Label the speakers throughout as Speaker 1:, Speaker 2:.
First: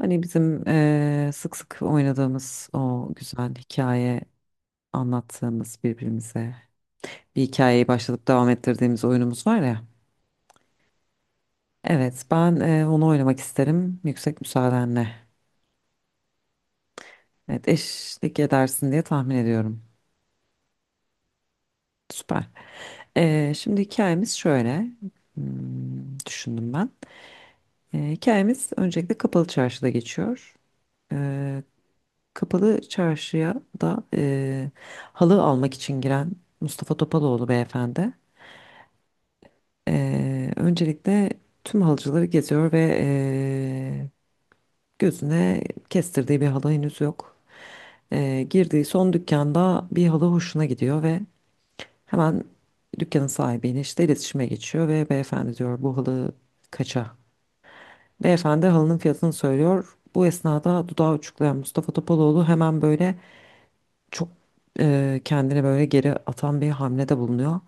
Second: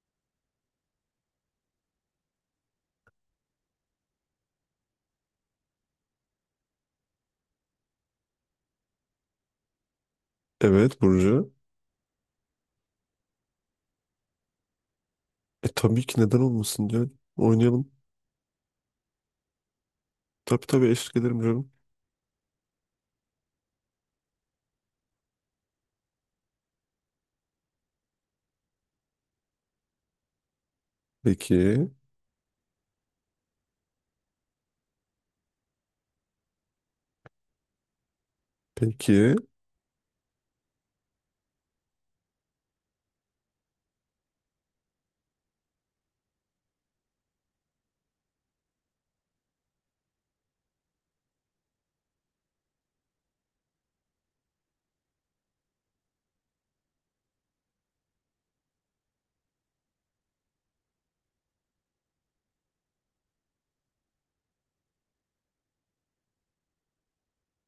Speaker 1: Hani bizim sık sık oynadığımız o güzel hikaye anlattığımız birbirimize bir hikayeyi başlatıp devam ettirdiğimiz oyunumuz var ya.
Speaker 2: Evet Burcu.
Speaker 1: Evet ben onu oynamak isterim yüksek müsaadenle.
Speaker 2: Tabii ki neden olmasın canım.
Speaker 1: Evet
Speaker 2: Oynayalım.
Speaker 1: eşlik edersin diye tahmin ediyorum.
Speaker 2: Tabii tabii eşlik ederim canım.
Speaker 1: Süper. Şimdi hikayemiz şöyle. Düşündüm ben. Hikayemiz öncelikle Kapalı Çarşı'da geçiyor. Eee,
Speaker 2: Peki.
Speaker 1: Kapalı Çarşı'ya da halı almak için giren Mustafa Topaloğlu beyefendi.
Speaker 2: Peki.
Speaker 1: Öncelikle tüm halıcıları geziyor ve gözüne kestirdiği bir halı henüz yok. Girdiği son dükkanda bir halı hoşuna gidiyor ve hemen dükkanın sahibiyle işte iletişime geçiyor ve beyefendi diyor bu halı kaça? Beyefendi halının fiyatını söylüyor. Bu esnada dudağı uçuklayan Mustafa Topaloğlu hemen böyle çok kendini böyle geri atan bir hamlede bulunuyor.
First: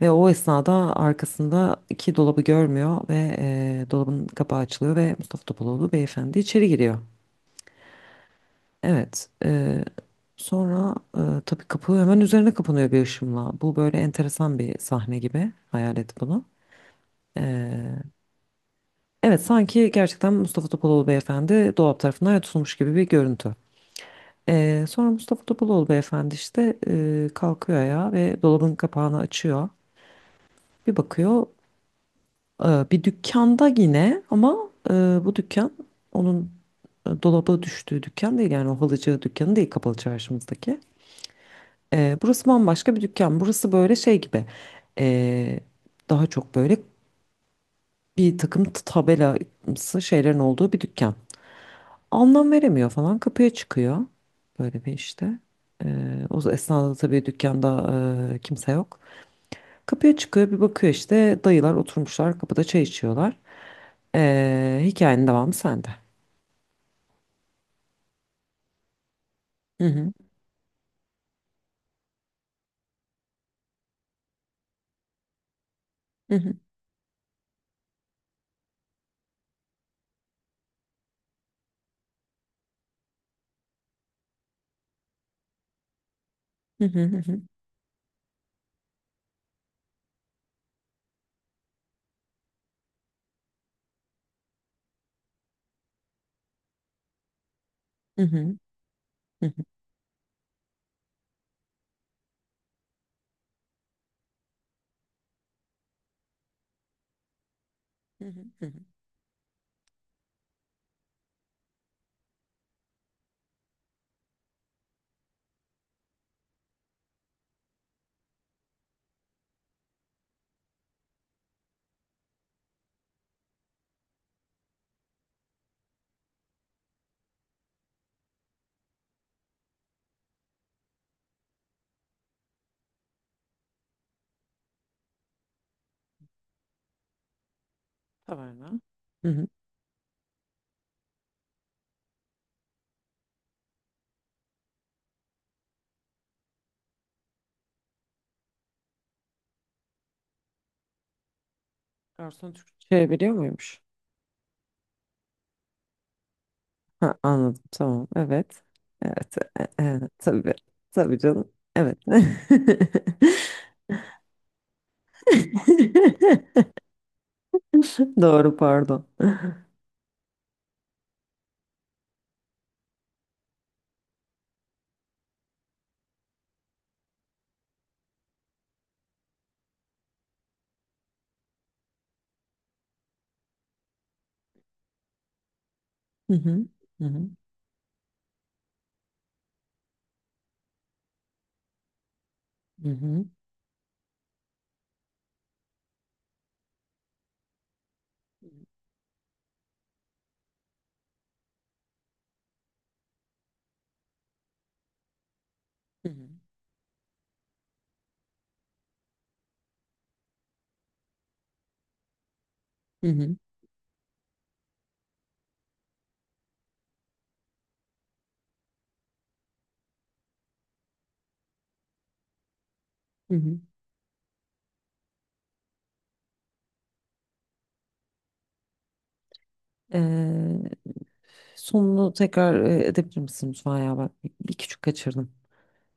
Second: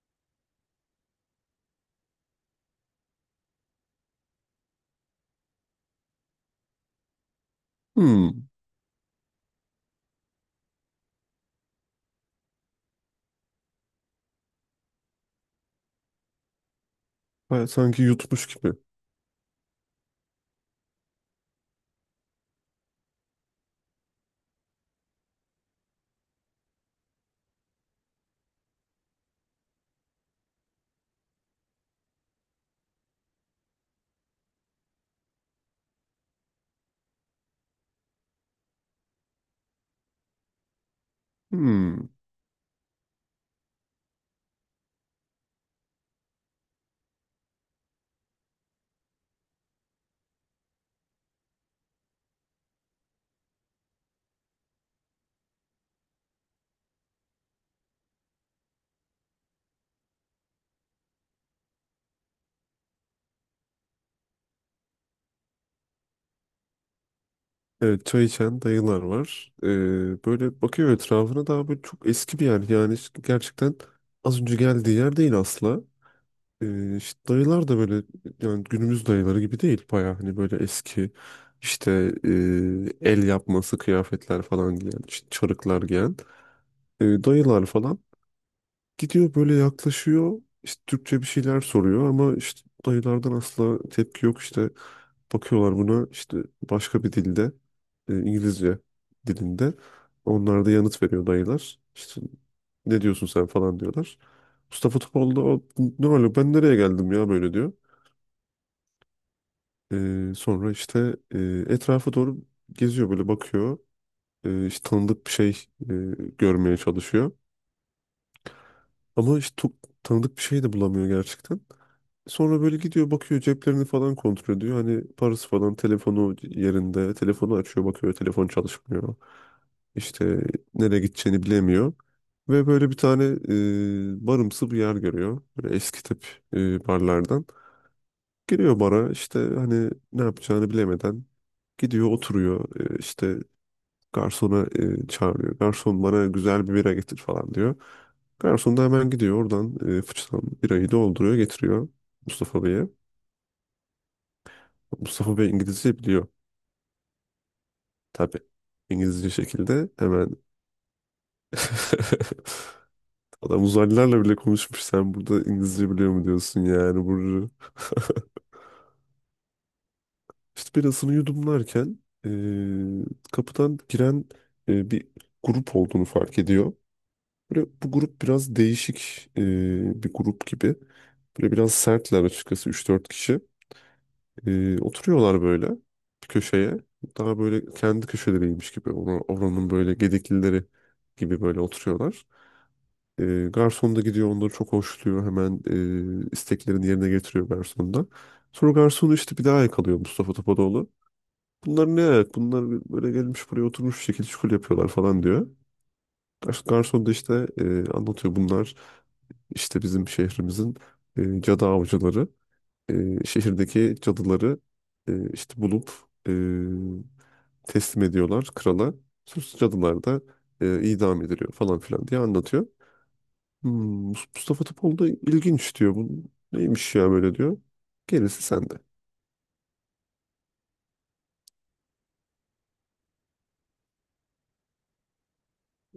Speaker 1: Ve o esnada arkasındaki dolabı görmüyor ve dolabın kapağı açılıyor ve Mustafa Topaloğlu beyefendi içeri giriyor.
Speaker 2: Hmm.
Speaker 1: Evet. Sonra tabii kapı hemen üzerine kapanıyor bir ışımla. Bu böyle enteresan bir sahne gibi. Hayal et bunu.
Speaker 2: Ben
Speaker 1: Eee,
Speaker 2: sanki yutmuş gibi.
Speaker 1: evet sanki gerçekten Mustafa Topaloğlu beyefendi dolap tarafından tutulmuş gibi bir görüntü. Sonra Mustafa Topaloğlu beyefendi işte kalkıyor ayağa ve dolabın kapağını açıyor. Bir bakıyor. Bir dükkanda yine ama bu dükkan onun dolaba düştüğü dükkan değil yani o halıcı dükkanı değil kapalı çarşımızdaki.
Speaker 2: Hmm.
Speaker 1: Burası bambaşka bir dükkan. Burası böyle şey gibi, e, daha çok böyle bir takım tabelası şeylerin olduğu bir dükkan. Anlam veremiyor falan, kapıya çıkıyor böyle bir işte. O esnada tabii dükkanda kimse yok. Kapıya çıkıyor, bir bakıyor işte dayılar oturmuşlar kapıda çay içiyorlar. Hikayenin devamı sende.
Speaker 2: Evet çay içen dayılar var.
Speaker 1: Hı hı.
Speaker 2: Böyle bakıyor etrafına, daha böyle çok eski bir yer. Yani işte gerçekten az önce geldiği yer değil asla.
Speaker 1: Hı hı.
Speaker 2: İşte dayılar da böyle yani günümüz dayıları gibi değil. Baya hani böyle eski, işte e, el yapması kıyafetler falan giyen, işte çarıklar giyen
Speaker 1: Hı hı.
Speaker 2: dayılar falan. Gidiyor böyle yaklaşıyor. İşte Türkçe bir şeyler soruyor ama işte dayılardan asla tepki yok. İşte bakıyorlar buna, işte başka bir dilde,
Speaker 1: Hı hı.
Speaker 2: İngilizce
Speaker 1: Hı hı. Hı hı.
Speaker 2: dilinde. Onlar da yanıt veriyor dayılar. İşte ne diyorsun sen falan diyorlar. Mustafa Topal da "O, ne öyle ben nereye geldim ya" böyle diyor.
Speaker 1: Hı hı. Hı hı.
Speaker 2: Sonra işte etrafa doğru geziyor, böyle bakıyor. İşte tanıdık bir şey e, görmeye çalışıyor. Ama işte çok tanıdık bir şey de bulamıyor gerçekten. Sonra böyle gidiyor, bakıyor, ceplerini falan kontrol ediyor. Hani parası falan, telefonu yerinde. Telefonu açıyor, bakıyor, telefon çalışmıyor. İşte nereye gideceğini bilemiyor. Ve böyle bir tane barımsı bir yer görüyor. Böyle eski tip barlardan.
Speaker 1: Taverna.
Speaker 2: Giriyor bara,
Speaker 1: Hı
Speaker 2: işte
Speaker 1: hı.
Speaker 2: hani ne yapacağını bilemeden gidiyor oturuyor. İşte garsona çağırıyor. Garson bana güzel bir bira getir falan diyor. Garson da hemen gidiyor oradan, fıçıdan birayı dolduruyor, getiriyor
Speaker 1: Garson
Speaker 2: Mustafa Bey'e.
Speaker 1: Türkçe biliyor muymuş?
Speaker 2: Mustafa Bey İngilizce biliyor.
Speaker 1: Ha, anladım. Tamam.
Speaker 2: Tabii.
Speaker 1: Evet.
Speaker 2: İngilizce
Speaker 1: Evet.
Speaker 2: şekilde
Speaker 1: Evet.
Speaker 2: hemen.
Speaker 1: Tabii. Tabii canım. Evet.
Speaker 2: Adam uzaylılarla bile konuşmuş. Sen burada İngilizce biliyor mu diyorsun yani Burcu.
Speaker 1: Doğru, pardon.
Speaker 2: İşte birasını yudumlarken kapıdan giren bir grup olduğunu fark ediyor. Böyle bu grup biraz değişik bir grup gibi. Böyle biraz sertler açıkçası, üç dört kişi. Oturuyorlar böyle bir
Speaker 1: Hı hı.
Speaker 2: köşeye.
Speaker 1: Hı hı.
Speaker 2: Daha böyle kendi köşeleriymiş gibi. Oranın böyle gediklileri gibi böyle oturuyorlar.
Speaker 1: Hı hı.
Speaker 2: Garson da gidiyor, onları çok hoşluyor. Hemen isteklerini yerine getiriyor garson da. Sonra garsonu işte bir daha yakalıyor Mustafa Topadoğlu. Bunlar ne ayak? Bunlar böyle gelmiş buraya oturmuş bir şekilde şukul yapıyorlar falan diyor.
Speaker 1: Hı hı.
Speaker 2: Garson da işte anlatıyor, bunlar işte bizim şehrimizin cadı avcıları.
Speaker 1: Hı hı.
Speaker 2: Şehirdeki cadıları işte bulup e, teslim ediyorlar krala. Sus cadılar da idam ediliyor falan filan diye anlatıyor.
Speaker 1: Hı hı.
Speaker 2: Hmm, Mustafa Topal da ilginç diyor. Bu neymiş ya böyle diyor. Gerisi sende.
Speaker 1: Ee, Sonunu tekrar edebilir misin lütfen ya? Ben bir küçük kaçırdım.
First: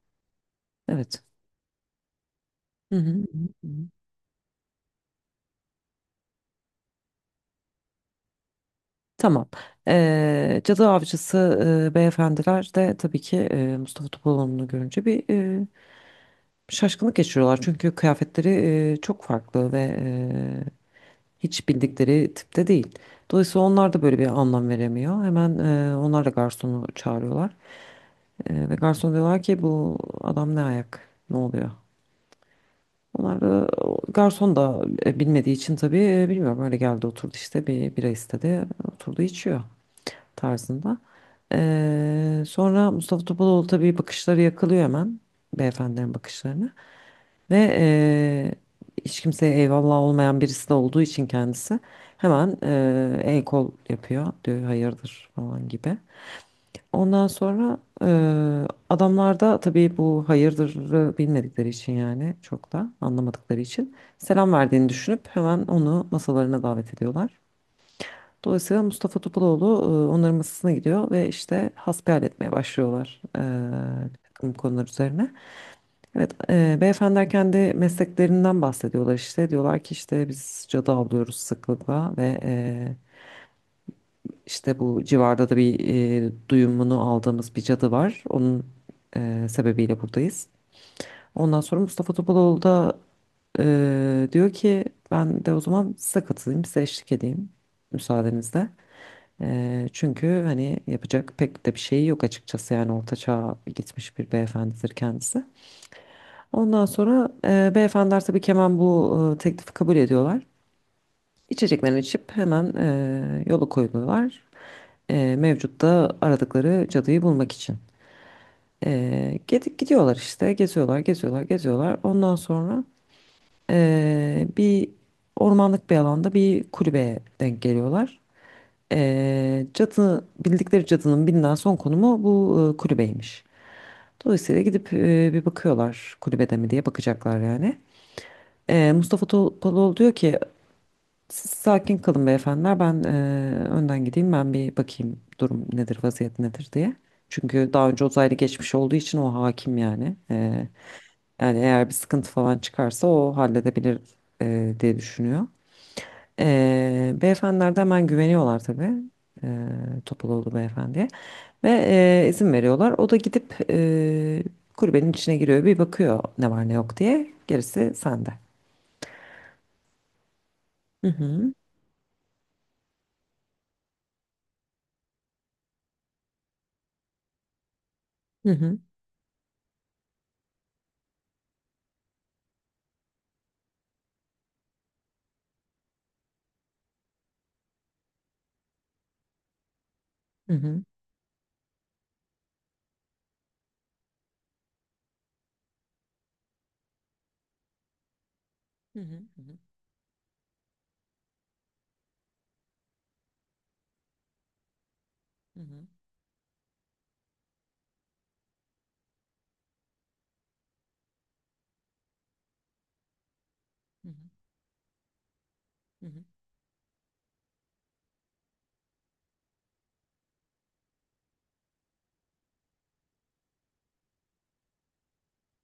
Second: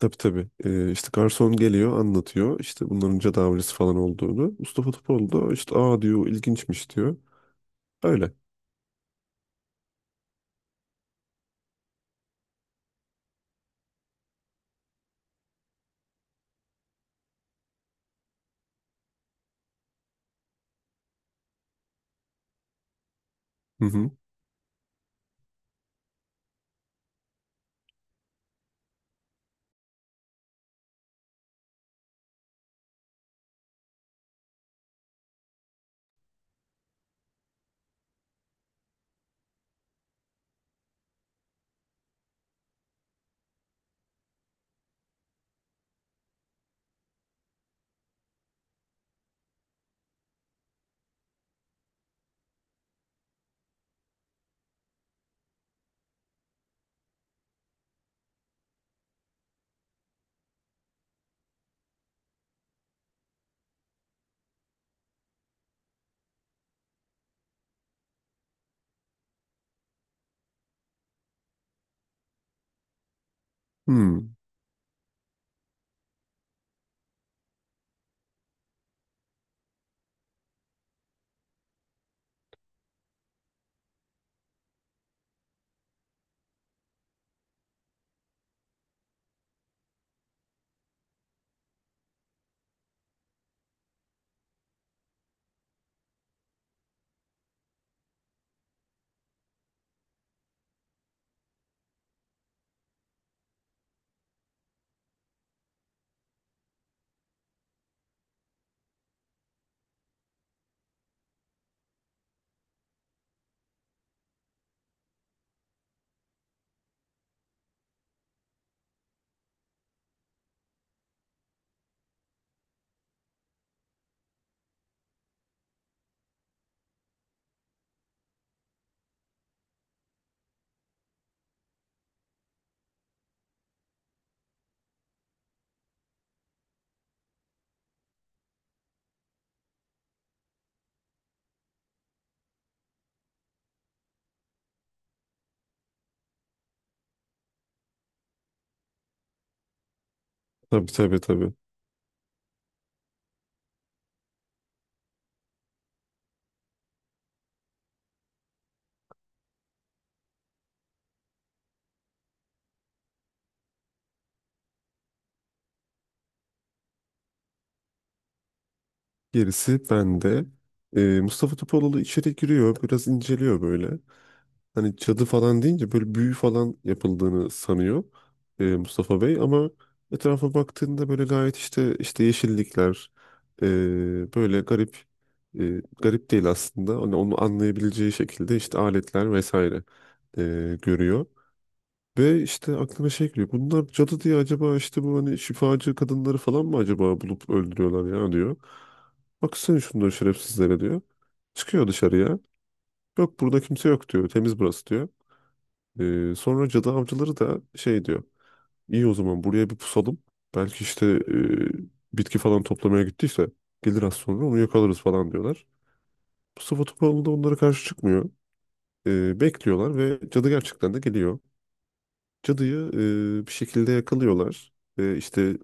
Speaker 2: Tabii tabii. İşte
Speaker 1: Evet.
Speaker 2: garson geliyor anlatıyor. İşte
Speaker 1: Hı hı.
Speaker 2: bunların
Speaker 1: Hı hı.
Speaker 2: tedavisi falan olduğunu. Mustafa Topal da işte aa diyor, ilginçmiş diyor. Öyle.
Speaker 1: Tamam. Cadı Avcısı beyefendiler de tabii ki Mustafa Topaloğlu'nu görünce bir şaşkınlık geçiriyorlar. Çünkü kıyafetleri çok farklı ve hiç bildikleri tipte değil. Dolayısıyla
Speaker 2: Hı
Speaker 1: onlar da
Speaker 2: hı.
Speaker 1: böyle bir anlam veremiyor. Hemen onlar da garsonu çağırıyorlar. Ve garson diyorlar ki, bu adam ne ayak? Ne oluyor? Onlar da, o garson da bilmediği için tabii, bilmiyorum, öyle geldi oturdu işte bir bira istedi oturdu içiyor tarzında. Sonra Mustafa Topaloğlu tabii bakışları yakılıyor hemen beyefendilerin bakışlarını ve hiç kimseye eyvallah olmayan birisi de olduğu için kendisi hemen el kol yapıyor diyor hayırdır falan gibi. Ondan sonra adamlar da tabii bu hayırdırı bilmedikleri için yani çok da anlamadıkları için selam verdiğini düşünüp hemen onu masalarına davet ediyorlar. Dolayısıyla Mustafa Topaloğlu onların masasına gidiyor ve işte hasbihal etmeye başlıyorlar bir
Speaker 2: Hmm.
Speaker 1: takım konular üzerine. Evet, beyefendiler kendi mesleklerinden bahsediyorlar işte. Diyorlar ki işte biz cadı avlıyoruz sıklıkla ve işte bu civarda da bir duyumunu aldığımız bir cadı var. Onun sebebiyle buradayız. Ondan sonra Mustafa Topaloğlu da diyor ki ben de o zaman size katılayım, size eşlik edeyim müsaadenizle. Çünkü hani yapacak pek de bir şeyi yok açıkçası, yani orta çağa gitmiş bir beyefendidir kendisi. Ondan sonra beyefendiler tabii ki hemen bu teklifi kabul ediyorlar. İçeceklerini içip hemen yola koyuluyorlar. Mevcut da aradıkları cadıyı bulmak için. Gidip gidiyorlar işte, geziyorlar geziyorlar geziyorlar. Ondan sonra bir ormanlık bir alanda bir kulübeye denk geliyorlar. Cadı, bildikleri cadının bilinen son konumu bu kulübeymiş. Dolayısıyla gidip bir bakıyorlar kulübede mi diye, bakacaklar yani. Mustafa Topaloğlu diyor ki siz sakin kalın beyefendiler, ben önden gideyim, ben bir bakayım durum nedir vaziyet nedir diye. Çünkü daha önce uzaylı geçmiş olduğu için o hakim yani. Eee,
Speaker 2: Tabii tabii tabii.
Speaker 1: yani eğer bir sıkıntı falan çıkarsa o halledebilir diye düşünüyor. Beyefendiler de hemen güveniyorlar tabii. Eee Topaloğlu beyefendiye. Ve izin veriyorlar. O da gidip kulübenin içine giriyor. Bir bakıyor ne var ne yok diye. Gerisi sende.
Speaker 2: Gerisi bende.
Speaker 1: Hı hı.
Speaker 2: Mustafa Topaloğlu içeri giriyor. Biraz inceliyor böyle. Hani cadı falan deyince böyle büyü falan yapıldığını sanıyor
Speaker 1: Hı hı.
Speaker 2: Mustafa Bey, ama etrafa baktığında böyle gayet işte, işte yeşillikler, böyle garip, garip değil aslında, hani onu anlayabileceği şekilde işte aletler vesaire
Speaker 1: Hı hı.
Speaker 2: görüyor. Ve işte aklına şey geliyor. Bunlar cadı diye acaba işte bu hani şifacı kadınları falan mı acaba bulup öldürüyorlar ya diyor.
Speaker 1: Hı hı. Hı
Speaker 2: Baksana şunları şerefsizlere diyor. Çıkıyor dışarıya. Yok, burada kimse yok diyor. Temiz burası diyor.
Speaker 1: hı.
Speaker 2: Sonra cadı avcıları da şey diyor. İyi, o zaman buraya bir pusalım. Belki işte bitki falan toplamaya gittiyse gelir,
Speaker 1: Hı
Speaker 2: az sonra onu yakalarız falan diyorlar.
Speaker 1: hı.
Speaker 2: Mustafa Topaloğlu da onlara karşı çıkmıyor. Bekliyorlar ve cadı gerçekten de geliyor. Cadıyı bir şekilde yakalıyorlar. Ve işte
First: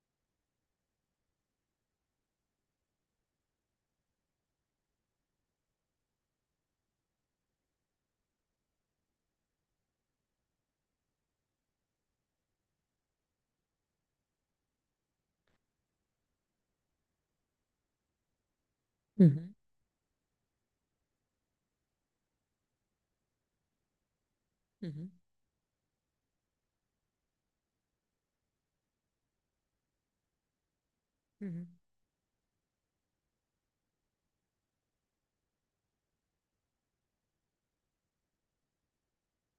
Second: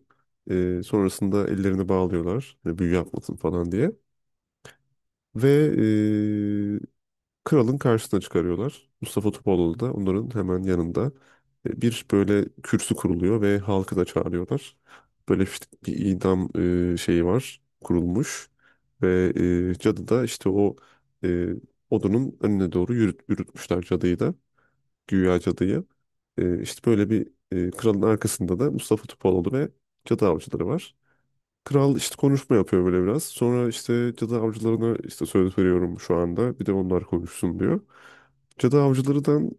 Speaker 2: sonrasında ellerini bağlıyorlar. E, büyü yapmasın falan diye. Ve kralın karşısına çıkarıyorlar. Mustafa Topaloğlu da onların hemen yanında, bir böyle kürsü kuruluyor ve halkı da çağırıyorlar. Böyle işte bir idam şeyi var, kurulmuş,
Speaker 1: Hı
Speaker 2: ve
Speaker 1: hı.
Speaker 2: cadı da işte o e, odunun önüne doğru yürütmüşler cadıyı da,
Speaker 1: Hı hı.
Speaker 2: güya cadıyı. İşte böyle bir, kralın arkasında da Mustafa Topaloğlu ve cadı avcıları var.
Speaker 1: Hı hı. Hı hı.
Speaker 2: Kral işte konuşma yapıyor böyle biraz. Sonra işte cadı avcılarına işte söz veriyorum şu anda, bir de onlar konuşsun diyor. Cadı avcılarından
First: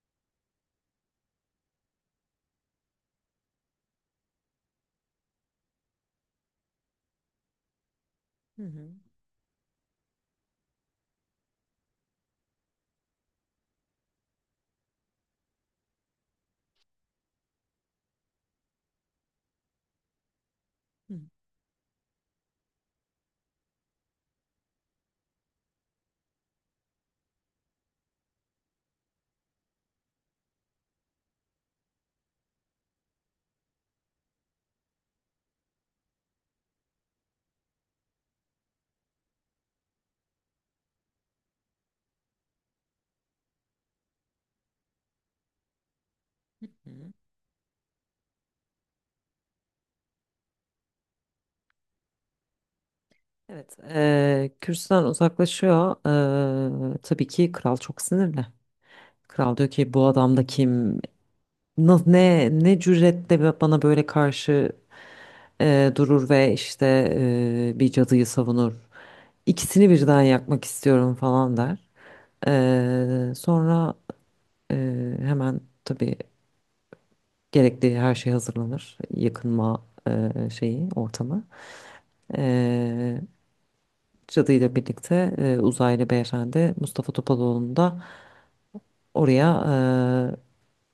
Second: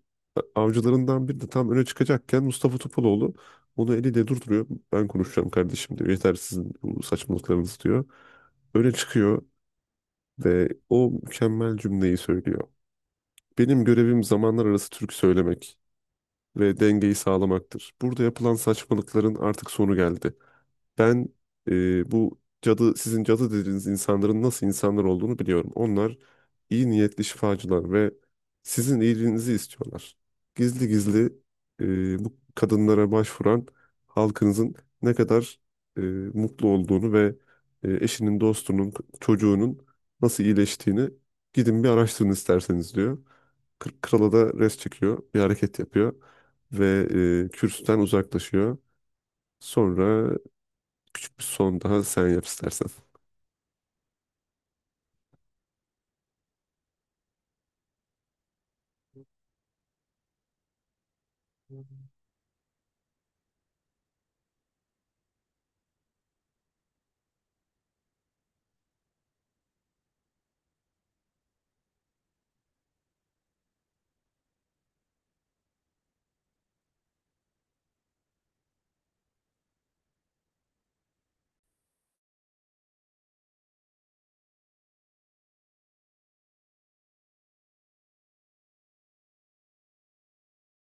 Speaker 2: Avcılarından biri de tam öne çıkacakken Mustafa Topaloğlu onu eliyle durduruyor. Ben konuşacağım kardeşim diyor. Yeter sizin bu saçmalıklarınız diyor.
Speaker 1: Hı hı.
Speaker 2: Öne çıkıyor ve o mükemmel cümleyi söylüyor. Benim görevim zamanlar arası türkü söylemek ve dengeyi sağlamaktır. Burada yapılan saçmalıkların artık sonu geldi. Ben bu cadı, sizin cadı dediğiniz insanların nasıl insanlar olduğunu biliyorum. Onlar iyi niyetli şifacılar ve sizin iyiliğinizi istiyorlar. Gizli gizli bu kadınlara başvuran halkınızın ne kadar e, mutlu olduğunu ve eşinin, dostunun, çocuğunun nasıl iyileştiğini gidin bir araştırın isterseniz diyor. Krala da res çekiyor, bir hareket yapıyor
Speaker 1: Hı
Speaker 2: ve
Speaker 1: hı.
Speaker 2: kürsüden uzaklaşıyor. Sonra küçük bir son daha sen yap istersen.
Speaker 1: Evet, kürsüden uzaklaşıyor. Tabii ki kral çok sinirli. Kral diyor ki bu adam da kim? Ne cüretle bana böyle karşı durur ve işte bir cadıyı savunur. İkisini birden yakmak istiyorum falan der. Sonra e, hemen tabii gerekli her şey hazırlanır. Yakınma şeyi, ortamı. Ee, Cadıyla birlikte uzaylı beyefendi Mustafa Topaloğlu'nu da oraya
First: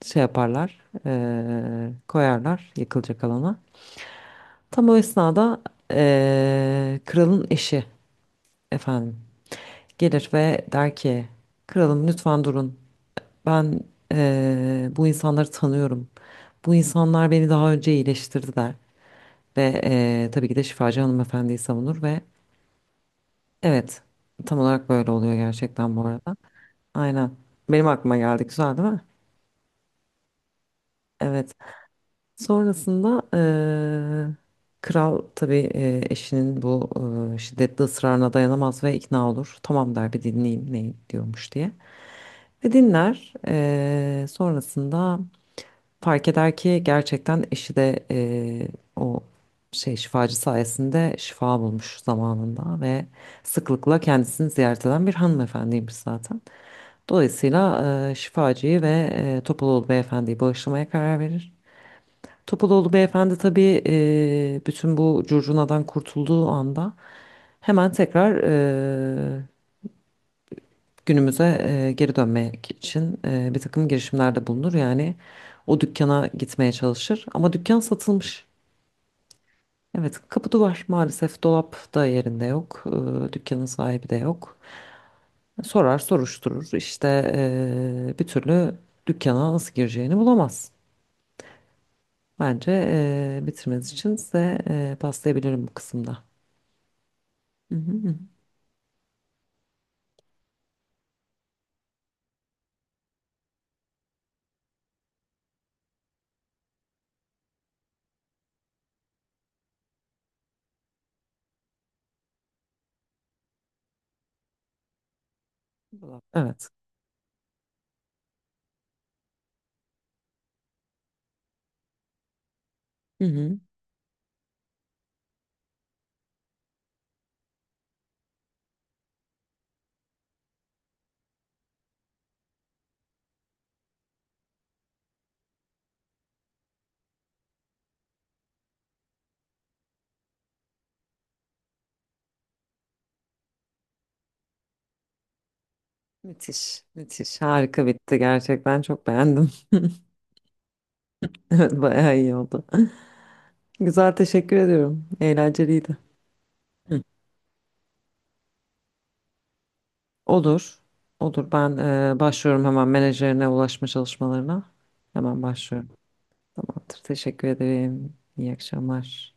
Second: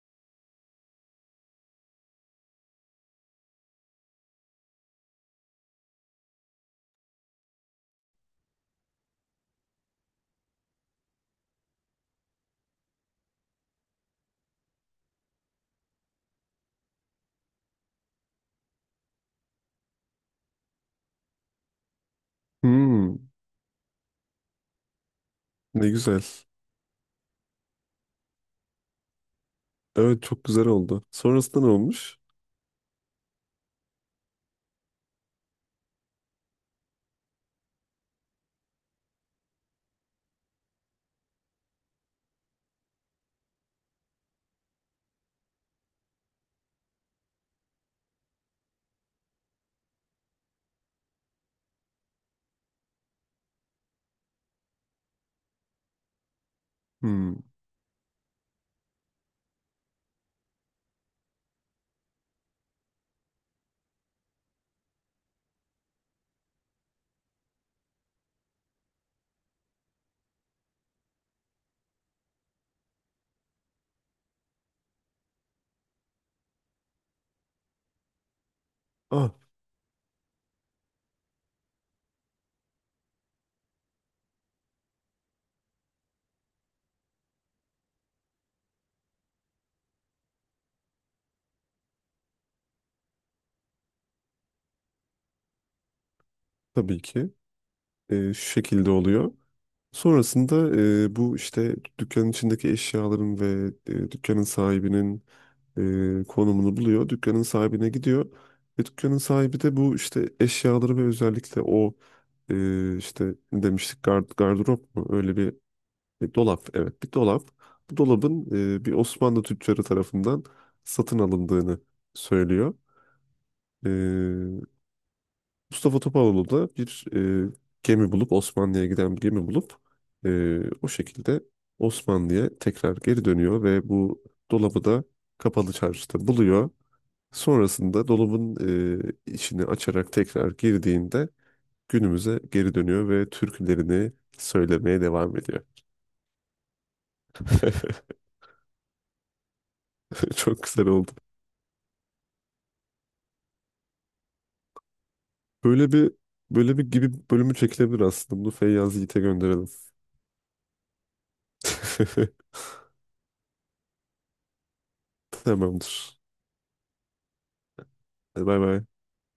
Speaker 1: şey yaparlar, koyarlar yakılacak alana. Tam o esnada kralın eşi efendim gelir ve der ki kralım, lütfen durun. Ben bu insanları tanıyorum. Bu insanlar beni daha önce iyileştirdiler. Ve tabii ki de şifacı hanımefendiyi savunur ve
Speaker 2: Hmm,
Speaker 1: evet, tam olarak böyle oluyor
Speaker 2: ne
Speaker 1: gerçekten bu
Speaker 2: güzel.
Speaker 1: arada. Aynen. Benim aklıma geldi. Güzel değil mi?
Speaker 2: Evet çok güzel oldu.
Speaker 1: Evet.
Speaker 2: Sonrasında ne olmuş?
Speaker 1: Sonrasında kral tabii eşinin bu şiddetli ısrarına dayanamaz ve ikna olur. Tamam der, bir dinleyeyim ne diyormuş diye. Ve dinler. Sonrasında fark eder ki gerçekten eşi de o şey şifacı sayesinde şifa bulmuş zamanında ve sıklıkla kendisini ziyaret eden bir hanımefendiymiş zaten.
Speaker 2: Hmm.
Speaker 1: Dolayısıyla şifacıyı ve Topaloğlu beyefendiyi bağışlamaya karar verir. Topaloğlu beyefendi tabii bütün bu curcunadan kurtulduğu anda hemen tekrar e, günümüze geri dönmek için bir takım girişimlerde bulunur. Yani o dükkana gitmeye çalışır ama dükkan satılmış.
Speaker 2: Ah,
Speaker 1: Evet, kapı duvar maalesef, dolap da yerinde yok. Dükkanın sahibi de yok. Sorar, soruşturur. İşte bir türlü dükkana nasıl gireceğini bulamaz. Bence bitirmeniz için size paslayabilirim bu kısımda.
Speaker 2: tabii ki
Speaker 1: Hı hı, hı.
Speaker 2: şu şekilde oluyor. Sonrasında bu işte dükkanın içindeki eşyaların ve dükkanın sahibinin konumunu buluyor. Dükkanın sahibine gidiyor. Ve dükkanın sahibi de bu işte eşyaları ve özellikle o işte ne demiştik, gardırop mu? Öyle bir
Speaker 1: Dolap,
Speaker 2: E,
Speaker 1: evet.
Speaker 2: dolap, evet, bir dolap. Bu dolabın bir Osmanlı tüccarı tarafından satın alındığını söylüyor.
Speaker 1: Hı hı.
Speaker 2: E, Mustafa Topaloğlu da bir e, gemi bulup, Osmanlı'ya giden bir gemi bulup, o şekilde Osmanlı'ya tekrar geri dönüyor ve bu dolabı da kapalı çarşıda buluyor. Sonrasında dolabın içini açarak tekrar girdiğinde günümüze geri dönüyor ve türkülerini söylemeye devam ediyor.
Speaker 1: Müthiş, müthiş. Harika bitti, gerçekten çok beğendim.
Speaker 2: Çok güzel oldu.
Speaker 1: Evet, bayağı iyi oldu. Güzel, teşekkür ediyorum.
Speaker 2: Böyle
Speaker 1: Eğlenceliydi.
Speaker 2: bir Böyle bir gibi bölümü çekilebilir aslında. Bunu Feyyaz Yiğit'e gönderelim.
Speaker 1: Olur. Olur. Ben başlıyorum hemen menajerine ulaşma çalışmalarına. Hemen başlıyorum.
Speaker 2: Tamamdır.
Speaker 1: Tamamdır. Teşekkür ederim.
Speaker 2: Hadi
Speaker 1: İyi
Speaker 2: bay bay.
Speaker 1: akşamlar.